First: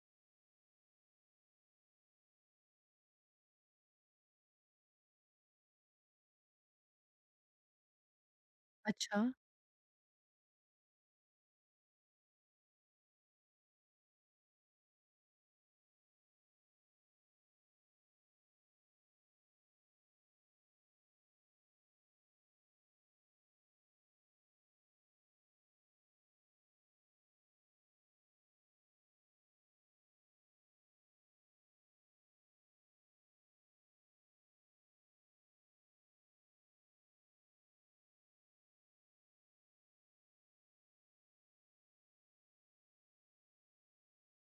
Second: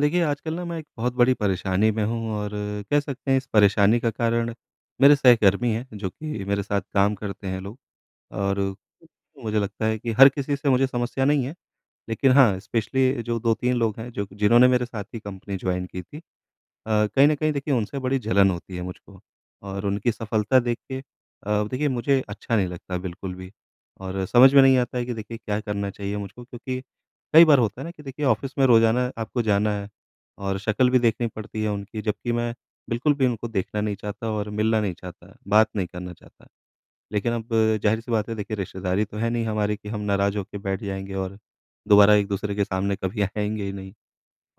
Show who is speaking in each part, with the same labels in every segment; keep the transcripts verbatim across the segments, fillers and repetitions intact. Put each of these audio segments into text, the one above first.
Speaker 1: देखिए, आजकल ना मैं एक बहुत बड़ी परेशानी में हूँ और कह सकते हैं इस परेशानी का कारण मेरे सहकर्मी हैं, जो कि मेरे साथ काम करते हैं लोग। और
Speaker 2: अच्छा।
Speaker 1: मुझे लगता है कि हर किसी से मुझे समस्या नहीं है, लेकिन हाँ, स्पेशली जो दो तीन लोग हैं जो जिन्होंने मेरे साथ ही कंपनी जॉइन की थी। अ, कहीं न कहीं देखिए उनसे बड़ी जलन होती है मुझको और उनकी सफलता देख के अ, देखिए मुझे अच्छा नहीं लगता बिल्कुल भी। और समझ में नहीं आता है कि देखिए क्या करना चाहिए मुझको, क्योंकि कई बार होता है ना कि देखिए ऑफ़िस में रोज़ाना आपको जाना है और शक्ल भी देखनी पड़ती है उनकी, जबकि मैं बिल्कुल भी उनको देखना नहीं चाहता और मिलना नहीं चाहता, बात नहीं करना चाहता। लेकिन अब ज़ाहिर-सी बात है देखिए रिश्तेदारी तो है नहीं हमारी कि हम नाराज़ होके बैठ जाएँगे और दोबारा एक-दूसरे के सामने कभी आएँगे ही नहीं।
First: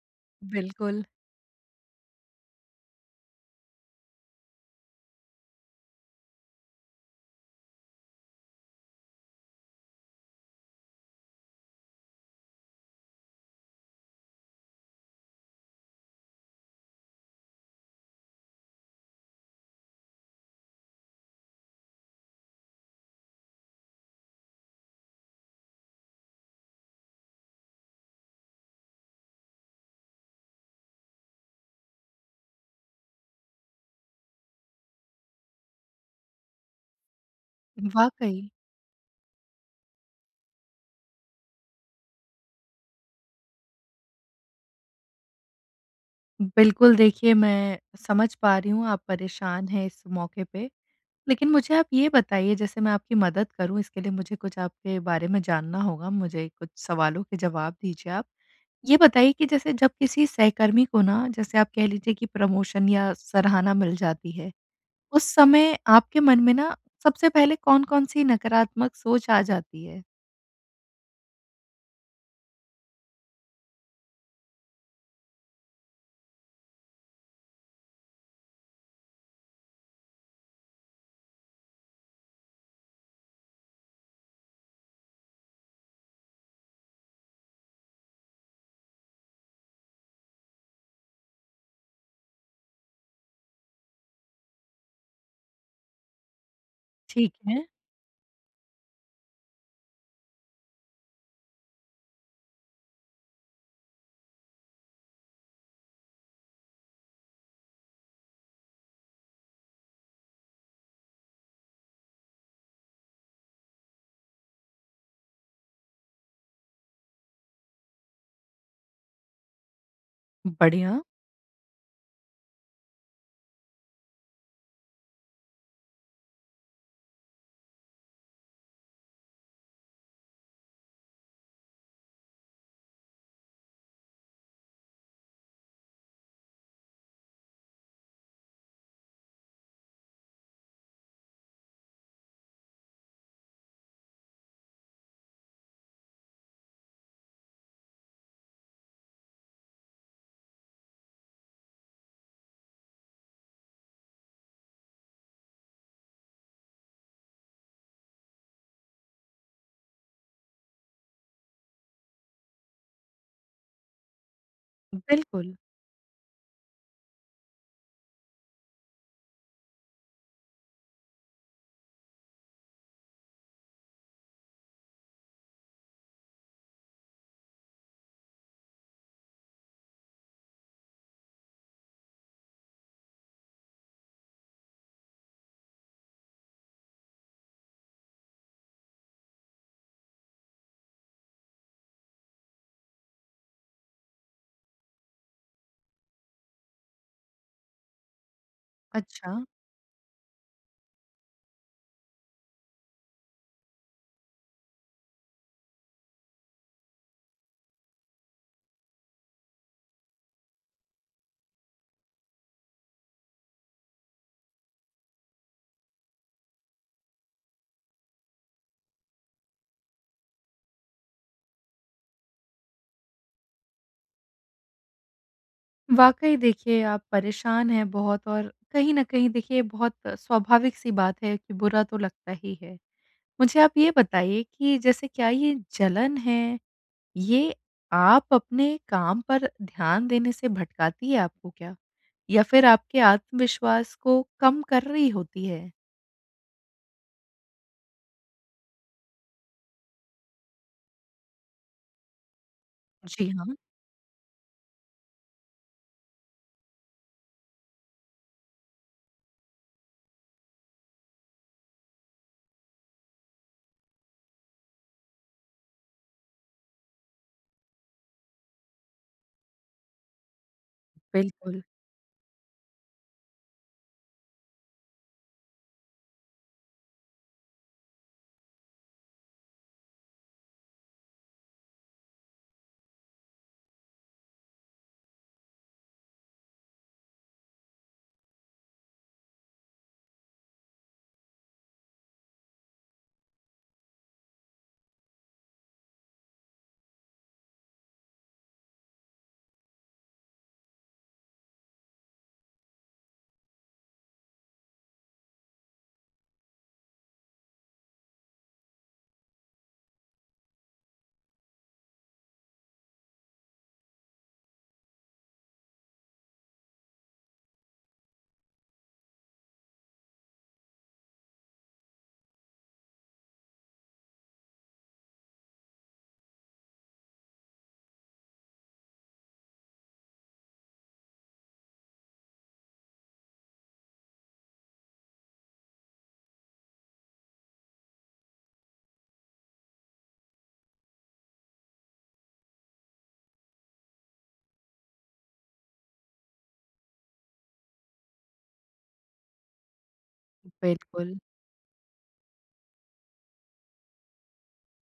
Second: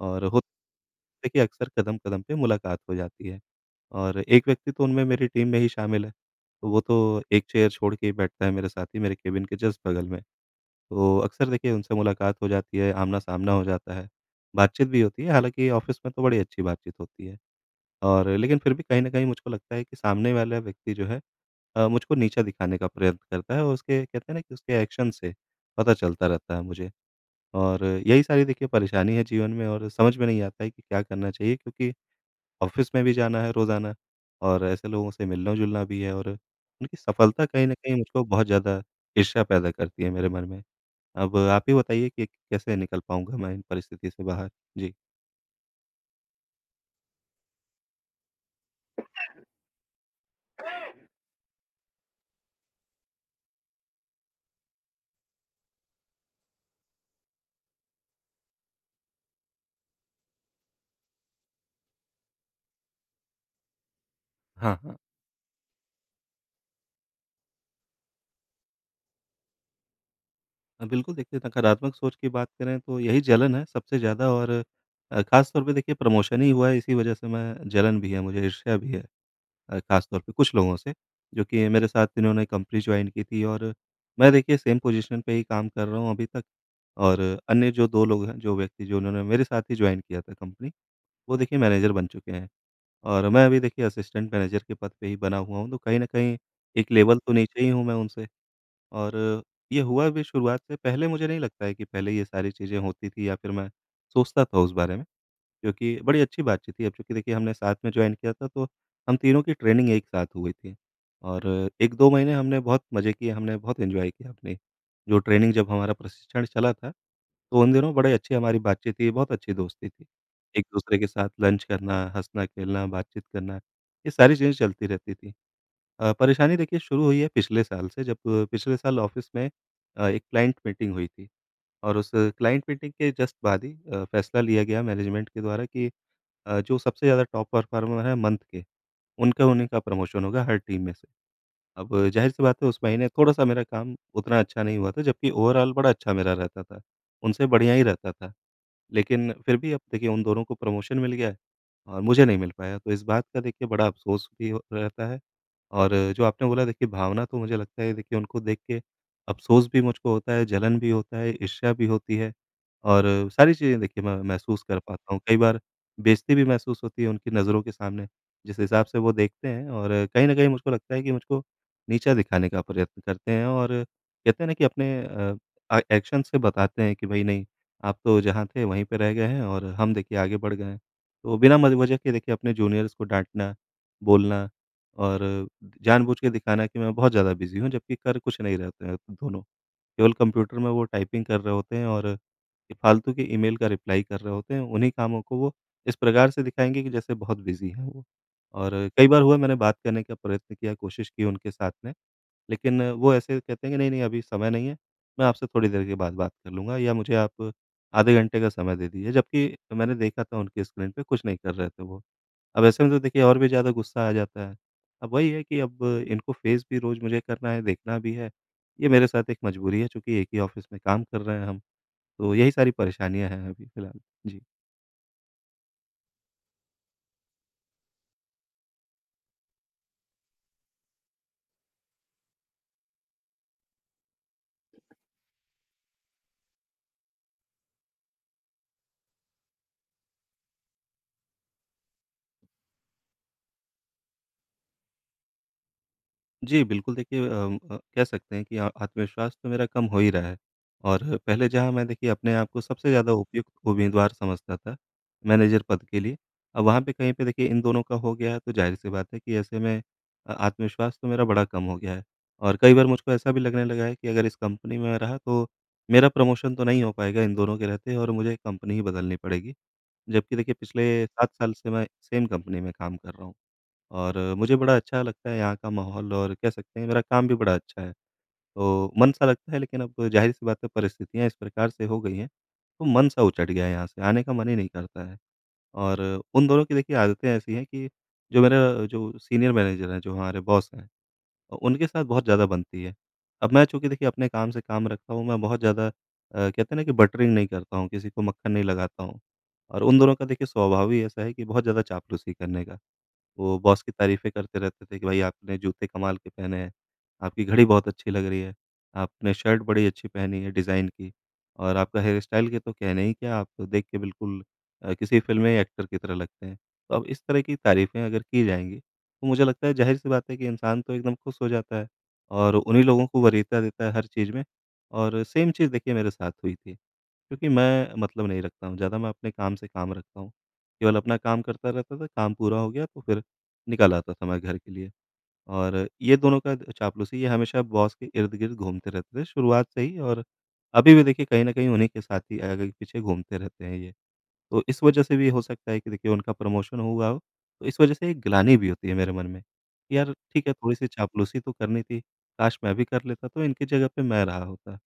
Speaker 1: और हो
Speaker 2: बिल्कुल।
Speaker 1: देखिए अक्सर कदम-कदम पे मुलाकात हो जाती है और एक व्यक्ति तो उनमें मेरी टीम में ही शामिल है। तो वो तो एक चेयर छोड़ के ही बैठता है, मेरे साथ ही मेरे केबिन के जस्ट बगल में। तो अक्सर देखिए उनसे मुलाकात हो जाती है, आमना-सामना हो जाता है, बातचीत भी होती है, हालाँकि ऑफ़िस में तो बड़ी अच्छी बातचीत होती है। और लेकिन फिर भी कहीं न कहीं मुझको लगता है कि सामने वाला व्यक्ति जो है अ, मुझको नीचा दिखाने का प्रयत्न करता है और उसके कहते हैं ना कि उसके एक्शन से पता चलता रहता है मुझे। और यही सारी देखिए परेशानी है जीवन में, और समझ में नहीं आता है कि क्या करना चाहिए, क्योंकि ऑफ़िस में भी जाना है रोज़ाना और ऐसे लोगों से मिलना-जुलना भी है, और उनकी सफलता कहीं न कहीं मुझको
Speaker 2: वाक़ई।
Speaker 1: बहुत ज़्यादा ईर्ष्या पैदा करती है मेरे मन में। अब आप ही बताइए कि कैसे निकल पाऊँगा मैं इन परिस्थिति से बाहर? जी।
Speaker 2: बिल्कुल, देखिए मैं समझ पा रही हूँ आप परेशान हैं इस मौके पे। लेकिन मुझे आप ये बताइए, जैसे मैं आपकी मदद करूँ इसके लिए मुझे कुछ आपके बारे में जानना होगा, मुझे कुछ सवालों के जवाब दीजिए आप। ये बताइए कि जैसे जब किसी सहकर्मी को ना जैसे आप कह लीजिए कि प्रमोशन या सराहना मिल जाती है,
Speaker 1: हाँ, हाँ।
Speaker 2: उस समय आपके मन में ना सबसे पहले कौन-कौन सी नकारात्मक सोच आ जाती है?
Speaker 1: अ, बिल्कुल देखिए नकारात्मक सोच की बात करें तो यही जलन है सबसे ज़्यादा। और अ, ख़ास तौर पे देखिए प्रमोशन ही हुआ है, इसी वजह से मैं जलन भी है मुझे, ईर्ष्या भी है। अ, ख़ास तौर पे कुछ लोगों से, जो कि मेरे साथ इन्होंने कंपनी जॉइन की थी, और मैं देखिए सेम पोज़ीशन पे ही काम कर रहा हूँ अभी तक। और अन्य जो दो लोग हैं, जो व्यक्ति जो उन्होंने मेरे साथ ही जॉइन किया था कंपनी, वो देखिए मैनेजर बन चुके हैं और मैं अभी देखिए असिस्टेंट मैनेजर के पद पे ही बना हुआ हूँ, तो कहीं न कहीं एक लेवल तो
Speaker 2: ठीक
Speaker 1: नीचे
Speaker 2: है।
Speaker 1: ही हूँ मैं उनसे। और ये हुआ भी शुरुआत से। पहले मुझे नहीं लगता है कि पहले ये सारी चीज़ें होती थी या फिर मैं सोचता था उस बारे में, क्योंकि बड़ी अच्छी बातचीत थी। अब चूँकि देखिए हमने साथ में जॉइन किया था, तो हम तीनों की ट्रेनिंग एक साथ हुई थी। और एक दो महीने हमने बहुत मज़े किए, हमने बहुत एन्जॉय किया अपनी जो ट्रेनिंग जब हमारा प्रशिक्षण चला था, तो उन दिनों बड़ी अच्छी हमारी बातचीत थी, बहुत अच्छी दोस्ती थी। एक-दूसरे
Speaker 2: बढ़िया।
Speaker 1: के साथ लंच करना, हँसना-खेलना, बातचीत करना, ये सारी चीज़ें चलती रहती थी। अ, परेशानी देखिए शुरू हुई है पिछले साल से, जब अ, पिछले साल ऑफ़िस में अ, एक क्लाइंट मीटिंग हुई थी और उस क्लाइंट मीटिंग के जस्ट बाद ही अ, फैसला लिया गया मैनेजमेंट के द्वारा कि अ, जो सबसे ज़्यादा टॉप परफ़ॉर्मर है मंथ के, उनका उन्हीं का प्रमोशन होगा हर टीम में से। अब ज़ाहिर-सी बात है उस महीने थोड़ा-सा मेरा काम उतना अच्छा नहीं हुआ था, जबकि ओवरॉल बड़ा अच्छा मेरा रहता था, उनसे बढ़िया ही रहता था। लेकिन फिर भी अब देखिए उन दोनों को प्रमोशन मिल गया है और मुझे नहीं मिल पाया, तो इस बात का देखिए बड़ा अफ़सोस भी हो रहता है। और जो आपने बोला देखिए भावना, तो मुझे लगता है देखिए उनको देख के अफ़सोस भी मुझको होता है, जलन भी होता है, ईर्ष्या भी होती है और सारी चीज़ें देखिए मैं महसूस कर पाता हूँ। कई
Speaker 2: बिल्कुल।
Speaker 1: बार बेइज़्ज़ती भी महसूस होती है उनकी नज़रों के सामने, जिस हिसाब से वो देखते हैं, और कहीं न कहीं मुझको लगता है कि मुझको नीचा दिखाने का प्रयत्न करते हैं और कहते हैं ना कि अपने अ, आ एक्शन से बताते हैं कि भई नहीं, आप तो जहाँ थे वहीं पे रह गए हैं और हम देखिए आगे बढ़ गए हैं। तो बिना मज वजह के देखिए अपने जूनियर्स को डाँटना, बोलना और जानबूझ के दिखाना कि मैं बहुत ज़्यादा बिज़ी हूँ, जबकि कर कुछ नहीं रहते हैं दोनों। केवल कंप्यूटर में वो टाइपिंग कर रहे होते हैं और ये फालतू के ईमेल का रिप्लाई कर रहे होते हैं। उन्हीं कामों को वो इस प्रकार से दिखाएँगे कि जैसे बहुत बिज़ी हैं वो। और कई बार
Speaker 2: अच्छा।
Speaker 1: हुआ मैंने बात करने का प्रयत्न किया, कोशिश की उनके साथ में, लेकिन वो ऐसे कहते हैं कि नहीं, नहीं अभी समय नहीं है, मैं आपसे थोड़ी देर के बाद बात कर लूँगा या मुझे आप आधे घंटे का समय दे दीजिए, जबकि मैंने देखा था उनकी स्क्रीन पे कुछ नहीं कर रहे थे वो। अब ऐसे में तो देखिए और भी ज़्यादा गुस्सा आ जाता है। अब वही है कि अब इनको फेस भी रोज़ मुझे करना है, देखना भी है, ये मेरे साथ एक मजबूरी है, चूँकि एक ही ऑफ़िस में काम कर रहे हैं हम, तो यही सारी परेशानियाँ हैं अभी फ़िलहाल। जी।
Speaker 2: वाक़ई देखिए, आप परेशान हैं बहुत और कहीं न कहीं देखिए बहुत स्वाभाविक-सी बात है कि बुरा तो लगता ही है। मुझे आप ये बताइए कि जैसे क्या ये जलन है, ये आप अपने काम पर ध्यान देने से भटकाती है आपको क्या? या फिर आपके आत्मविश्वास को कम कर रही होती है?
Speaker 1: जी, बिल्कुल देखिए अम, अ, कह सकते हैं कि अ, आत्मविश्वास तो मेरा कम हो ही रहा है और पहले जहाँ मैं देखिए अपने आप को सबसे ज़्यादा
Speaker 2: जी हाँ,
Speaker 1: उपयुक्त उम्मीदवार समझता था मैनेजर पद के लिए, अब वहाँ पे कहीं पे देखिए इन दोनों का हो गया है, तो ज़ाहिर-सी बात है कि ऐसे में अ, आत्मविश्वास तो मेरा बड़ा कम हो गया है और कई बार मुझको ऐसा भी लगने लगा है कि अगर इस कंपनी में मैं रहा तो मेरा प्रमोशन तो नहीं हो पाएगा इन दोनों के रहते, और मुझे कंपनी ही बदलनी पड़ेगी। जबकि देखिए पिछले सात साल
Speaker 2: बिल्कुल,
Speaker 1: से मैं सेम कंपनी में काम कर रहा हूँ। और मुझे बड़ा अच्छा लगता है यहाँ का माहौल, और कह सकते हैं मेरा काम भी बड़ा अच्छा है। तो मन सा लगता है, लेकिन अब ज़ाहिर-सी बात है परिस्थितियाँ इस प्रकार से हो गई हैं, तो मन सा उचट गया है यहाँ से, आने का मन ही नहीं करता है। और उन दोनों की देखिए आदतें ऐसी हैं कि जो मेरा जो सीनियर मैनेजर हैं, जो हमारे बॉस हैं, अ, उनके साथ बहुत ज़्यादा बनती है। अब मैं चूँकि देखिए अपने काम से काम रखता हूँ, मैं बहुत ज़्यादा अ, कहते हैं ना कि बटरिंग नहीं करता हूँ, किसी को मक्खन नहीं लगाता हूँ। और उन दोनों का देखिए स्वभाव ही ऐसा है कि बहुत ज़्यादा चापलूसी करने का। वो बॉस की तारीफ़ें करते रहते थे कि भाई आपने जूते कमाल के पहने हैं, आपकी घड़ी बहुत अच्छी लग रही है, आपने शर्ट बड़ी अच्छी पहनी है डिज़ाइन की, और आपका हेयर स्टाइल के तो कहने ही क्या, आप तो देख के बिल्कुल अ, किसी फ़िल्म में एक्टर की तरह लगते हैं। तो अब इस तरह की तारीफ़ें अगर की जाएँगी, तो मुझे लगता है ज़ाहिर-सी बात है कि इंसान तो एकदम खुश हो जाता है और उन्हीं लोगों को वरीयता देता है हर चीज़ में। और सेम चीज़ देखिए मेरे साथ हुई थी, क्योंकि मैं मतलब नहीं रखता हूँ, ज़्यादा मैं अपने काम से काम रखता हूँ। केवल अपना काम करता रहता था, काम पूरा हो गया तो फिर निकाल आता था मैं घर के लिए। और ये दोनों का चापलूसी, ये हमेशा बॉस के इर्द-गिर्द घूमते रहते थे शुरुआत से ही, और अभी भी देखिए कहीं न कहीं उन्हीं के साथ ही आगे-पीछे घूमते रहते हैं ये। तो इस वजह से भी हो सकता है कि देखिए उनका प्रमोशन हुआ हो, तो इस वजह से एक ग्लानि भी होती है मेरे मन में, कि यार ठीक है थोड़ी-सी
Speaker 2: बिल्कुल।
Speaker 1: चापलूसी तो करनी थी, काश मैं भी कर लेता तो इनकी जगह पे मैं रहा होता।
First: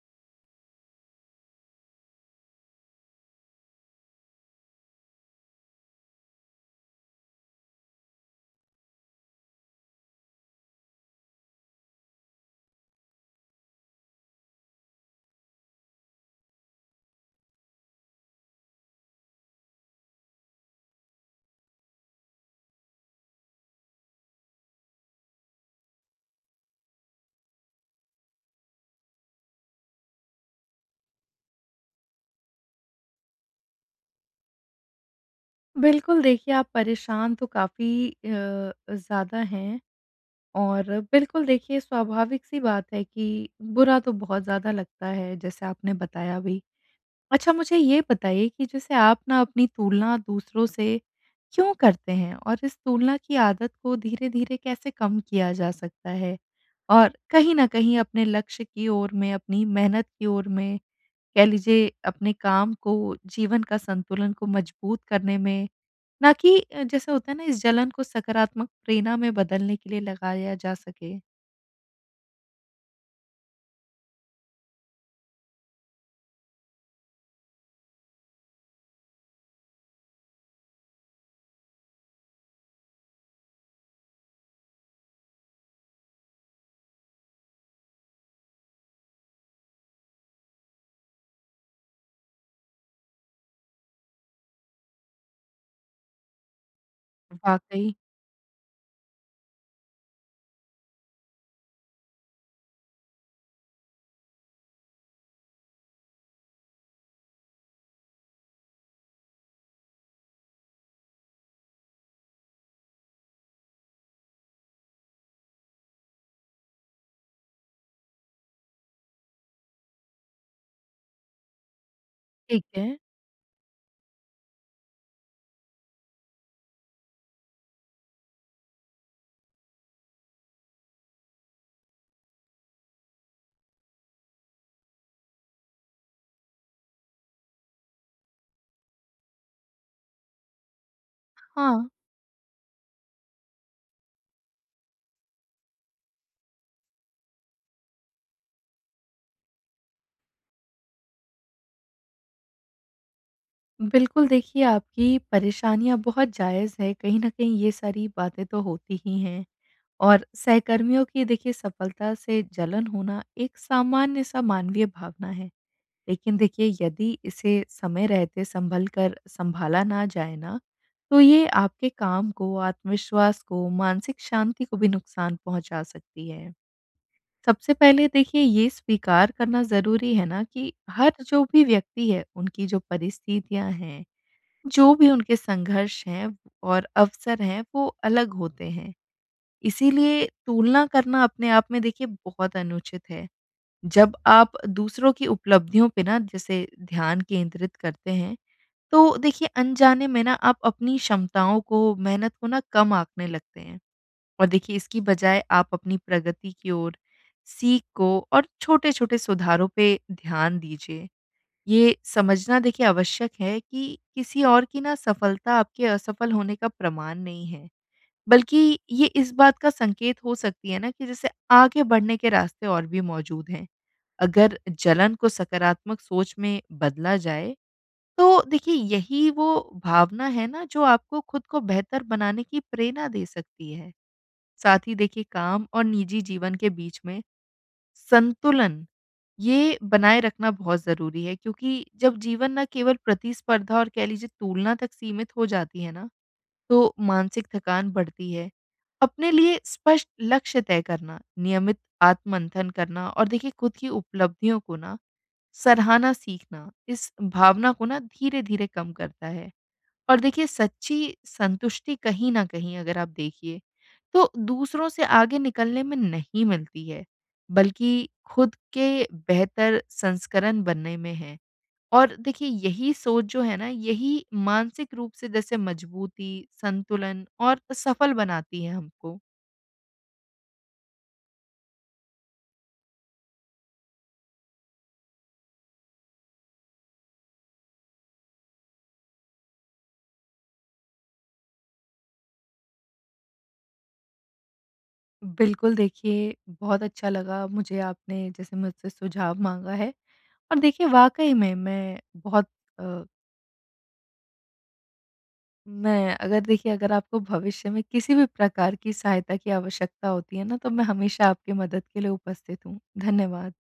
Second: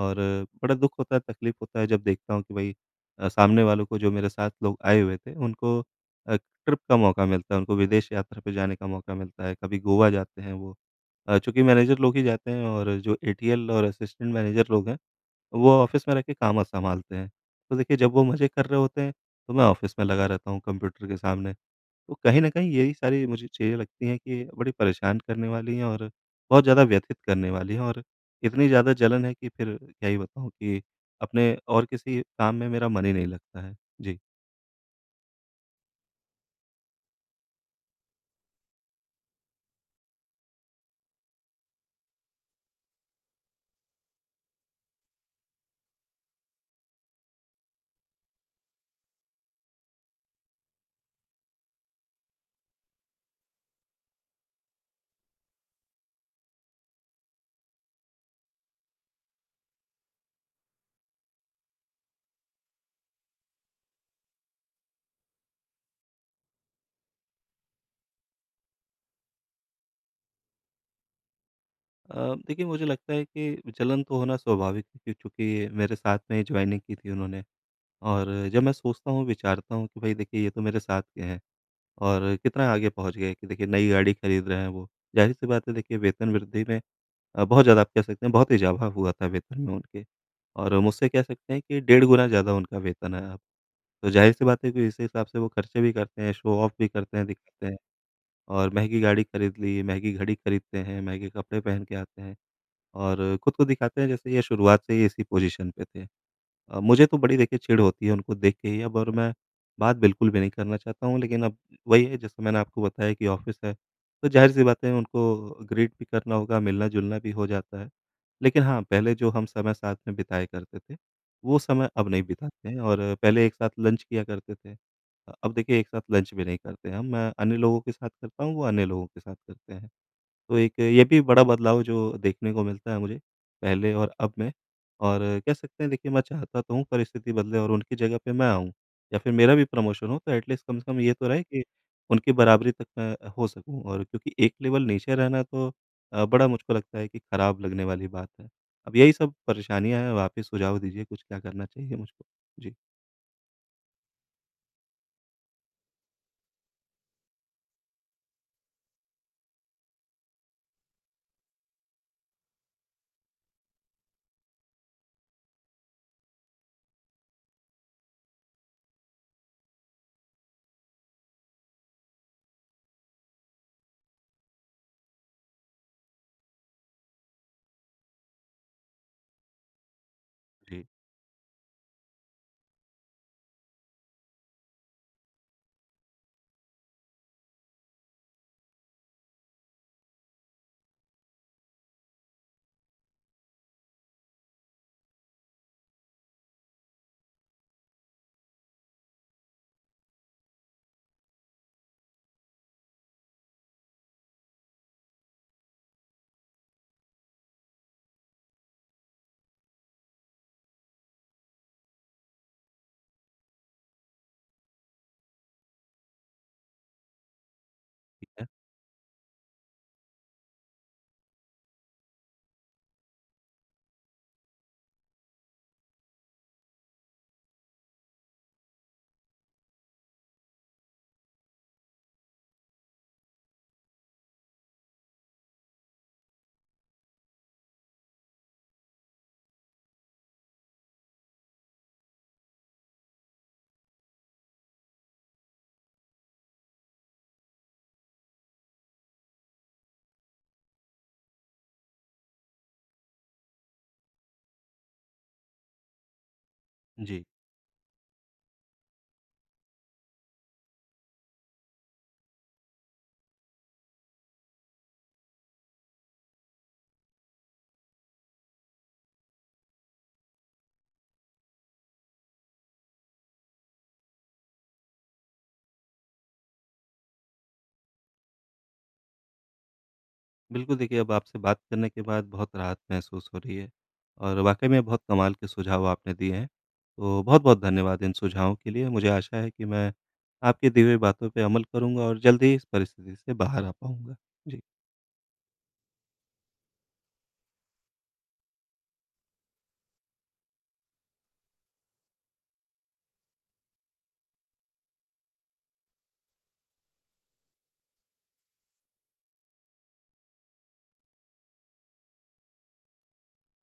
Speaker 1: और बड़ा दुःख होता है, तकलीफ़ होता है जब देखता हूँ कि भई अ, सामने वालों को, जो मेरे साथ लोग आए हुए थे, उनको अ, ट्रिप का मौका मिलता है, उनको विदेश यात्रा पे जाने का मौका मिलता है, कभी गोवा जाते हैं वो। अ, चूँकि मैनेजर लोग ही जाते हैं और जो एटीएल और असिस्टेंट मैनेजर लोग हैं, वो ऑफ़िस में रह के काम सँभालते हैं। तो देखिए जब वो मज़े कर रहे होते हैं, तो मैं ऑफ़िस में लगा रहता हूँ कंप्यूटर के सामने। तो कहीं न कहीं यही सारी मुझे चीज़ें लगती हैं कि बड़ी परेशान करने वाली हैं और बहुत ज़्यादा व्यथित करने वाली हैं, और इतनी ज़्यादा जलन है कि फिर क्या ही बताऊँ कि अपने और किसी काम में मेरा मन ही नहीं लगता है। जी।
Speaker 2: बिल्कुल, देखिए आप परेशान तो काफ़ी अ, ज़्यादा हैं। और बिल्कुल देखिए स्वाभाविक सी बात है कि बुरा तो बहुत ज़्यादा लगता है, जैसे आपने बताया भी। अच्छा, मुझे ये बताइए कि जैसे आप ना अपनी तुलना दूसरों से क्यों करते हैं? और इस तुलना की आदत को धीरे-धीरे कैसे कम किया जा सकता है? और कहीं न कहीं अपने लक्ष्य की ओर में, अपनी मेहनत की ओर में, कह लीजिए अपने काम को, जीवन का संतुलन को मजबूत करने में, ना कि अ, जैसे होता है ना इस जलन को सकारात्मक प्रेरणा में बदलने के लिए लगाया जा सके।
Speaker 1: अ, देखिए मुझे लगता है कि जलन तो होना स्वाभाविक है कि चूँकि मेरे साथ में जॉइनिंग की थी उन्होंने, और जब मैं सोचता हूँ, विचारता हूँ कि भई देखिए ये तो मेरे साथ के हैं। और कितना आगे पहुँच गए कि देखिए नई गाड़ी खरीद रहे हैं वो। ज़ाहिर-सी बात है देखिए वेतन वृद्धि में अ, बहुत ज़्यादा आप कह सकते हैं बहुत इज़ाफ़ा हुआ था वेतन में उनके, और मुझसे कह सकते हैं कि डेढ़ गुना ज़्यादा उनका वेतन है अब। तो ज़ाहिर-सी बात है कि इसी हिसाब से वो खर्चे भी करते हैं, शो ऑफ भी करते हैं, दिखाते हैं
Speaker 2: वाक़ई।
Speaker 1: और महँगी गाड़ी खरीद ली, महँगी घड़ी खरीदते हैं, महँगे कपड़े पहन के आते हैं और खुद को दिखाते हैं जैसे ये शुरुआत से ही इसी पोज़ीशन पे थे। अ, मुझे तो बड़ी देखिए चिढ़ होती है उनको देख के ही अब, और मैं बात बिल्कुल भी नहीं करना चाहता हूँ, लेकिन अब वही है जैसे मैंने आपको बताया कि ऑफ़िस है, तो ज़ाहिर-सी बात है उनको ग्रीट भी करना होगा, मिलना-जुलना भी हो जाता है। लेकिन हाँ, पहले जो हम समय साथ में बिताया करते थे, वो समय अब नहीं
Speaker 2: ठीक
Speaker 1: बिताते हैं,
Speaker 2: है।
Speaker 1: और पहले एक साथ लंच किया करते थे। अ, अब देखिए एक साथ लंच भी नहीं करते हम, मैं अन्य लोगों के साथ करता हूँ, वो अन्य लोगों के साथ करते हैं। तो एक ये भी बड़ा बदलाव जो देखने को मिलता है मुझे, पहले और अब में। और कह सकते हैं देखिए मैं चाहता तो हूँ परिस्थिति बदले और उनकी जगह पे मैं आऊँ या फिर मेरा भी प्रमोशन हो, तो एटलीस्ट कम से कम ये तो रहे कि
Speaker 2: हाँ,
Speaker 1: उनकी बराबरी तक मैं हो सकूँ, और क्योंकि एक लेवल नीचे रहना तो अ, बड़ा मुझको लगता है कि खराब लगने वाली बात है। अब यही सब परेशानियाँ हैं, आप ही सुझाव दीजिए कुछ क्या करना चाहिए मुझको? जी।
Speaker 2: बिल्कुल देखिए आपकी परेशानियाँ बहुत जायज़ हैं, कहीं न कहीं ये सारी बातें तो होती ही हैं और सहकर्मियों की देखिए सफलता से जलन होना एक सामान्य-सा मानवीय भावना है। लेकिन देखिए यदि इसे समय रहते सँभल कर सँभाला ना जाए ना, तो ये आपके काम को, आत्मविश्वास को, मानसिक शांति को भी नुकसान पहुँचा सकती है। सबसे पहले देखिए ये स्वीकार करना ज़रूरी है ना कि
Speaker 1: जी,
Speaker 2: हर जो भी व्यक्ति है, उनकी जो परिस्थितियाँ हैं, जो भी उनके संघर्ष हैं और अवसर हैं, वो अलग होते हैं। इसीलिए तुलना करना अपने आप में देखिए बहुत अनुचित है। जब आप दूसरों की उपलब्धियों पे ना जैसे ध्यान केंद्रित करते हैं, तो देखिए अनजाने में ना आप अपनी क्षमताओं को, मेहनत को ना कम आँकने लगते हैं। और देखिए इसकी बजाय आप अपनी प्रगति की ओर, सीख को और छोटे-छोटे सुधारों पे ध्यान दीजिए। ये समझना देखिए आवश्यक है कि किसी और की ना सफलता आपके असफल होने का प्रमाण नहीं है,
Speaker 1: ठीक है।
Speaker 2: बल्कि ये इस बात का संकेत हो सकती है ना कि जैसे आगे बढ़ने के रास्ते और भी मौजूद हैं। अगर जलन को सकारात्मक सोच में बदला जाए, तो देखिए यही वो भावना है ना जो आपको खुद को बेहतर बनाने की प्रेरणा दे सकती है। साथ ही देखिए काम और निजी जीवन के बीच में संतुलन ये बनाए रखना बहुत ज़रूरी है, क्योंकि जब जीवन ना केवल प्रतिस्पर्धा और कह लीजिए तुलना तक सीमित हो जाती है ना, तो मानसिक थकान बढ़ती है। अपने लिए स्पष्ट लक्ष्य तय करना, नियमित आत्ममंथन करना और देखिए खुद की उपलब्धियों को ना सराहना सीखना, इस
Speaker 1: जी।
Speaker 2: भावना को ना धीरे-धीरे कम करता है। और देखिए सच्ची संतुष्टि कहीं न कहीं अगर आप देखिए, तो दूसरों से आगे निकलने में नहीं मिलती है, बल्कि खुद के बेहतर संस्करण बनने में है। और देखिए यही सोच जो है ना, यही मानसिक रूप से जैसे मजबूती, संतुलन और सफल बनाती है हमको।
Speaker 1: बिल्कुल, देखिए अब आपसे बात करने के बाद बहुत राहत महसूस हो रही है और वाक़ई में बहुत कमाल के सुझाव आपने दिए हैं। तो बहुत-बहुत धन्यवाद इन सुझावों के लिए। मुझे आशा है कि मैं आपकी दी हुई बातों पे अमल करूँगा और जल्द ही इस परिस्थिति से बाहर आ पाऊँगा। जी।
Speaker 2: बिल्कुल देखिए, बहुत अच्छा लगा मुझे आपने जैसे मुझसे सुझाव माँगा है और देखिए वाक़ई में मैं बहुत अ मैं अगर देखिए अगर आपको भविष्य में किसी भी प्रकार की सहायता की आवश्यकता होती है ना, तो मैं हमेशा आपकी मदद के लिए उपस्थित हूँ। धन्यवाद।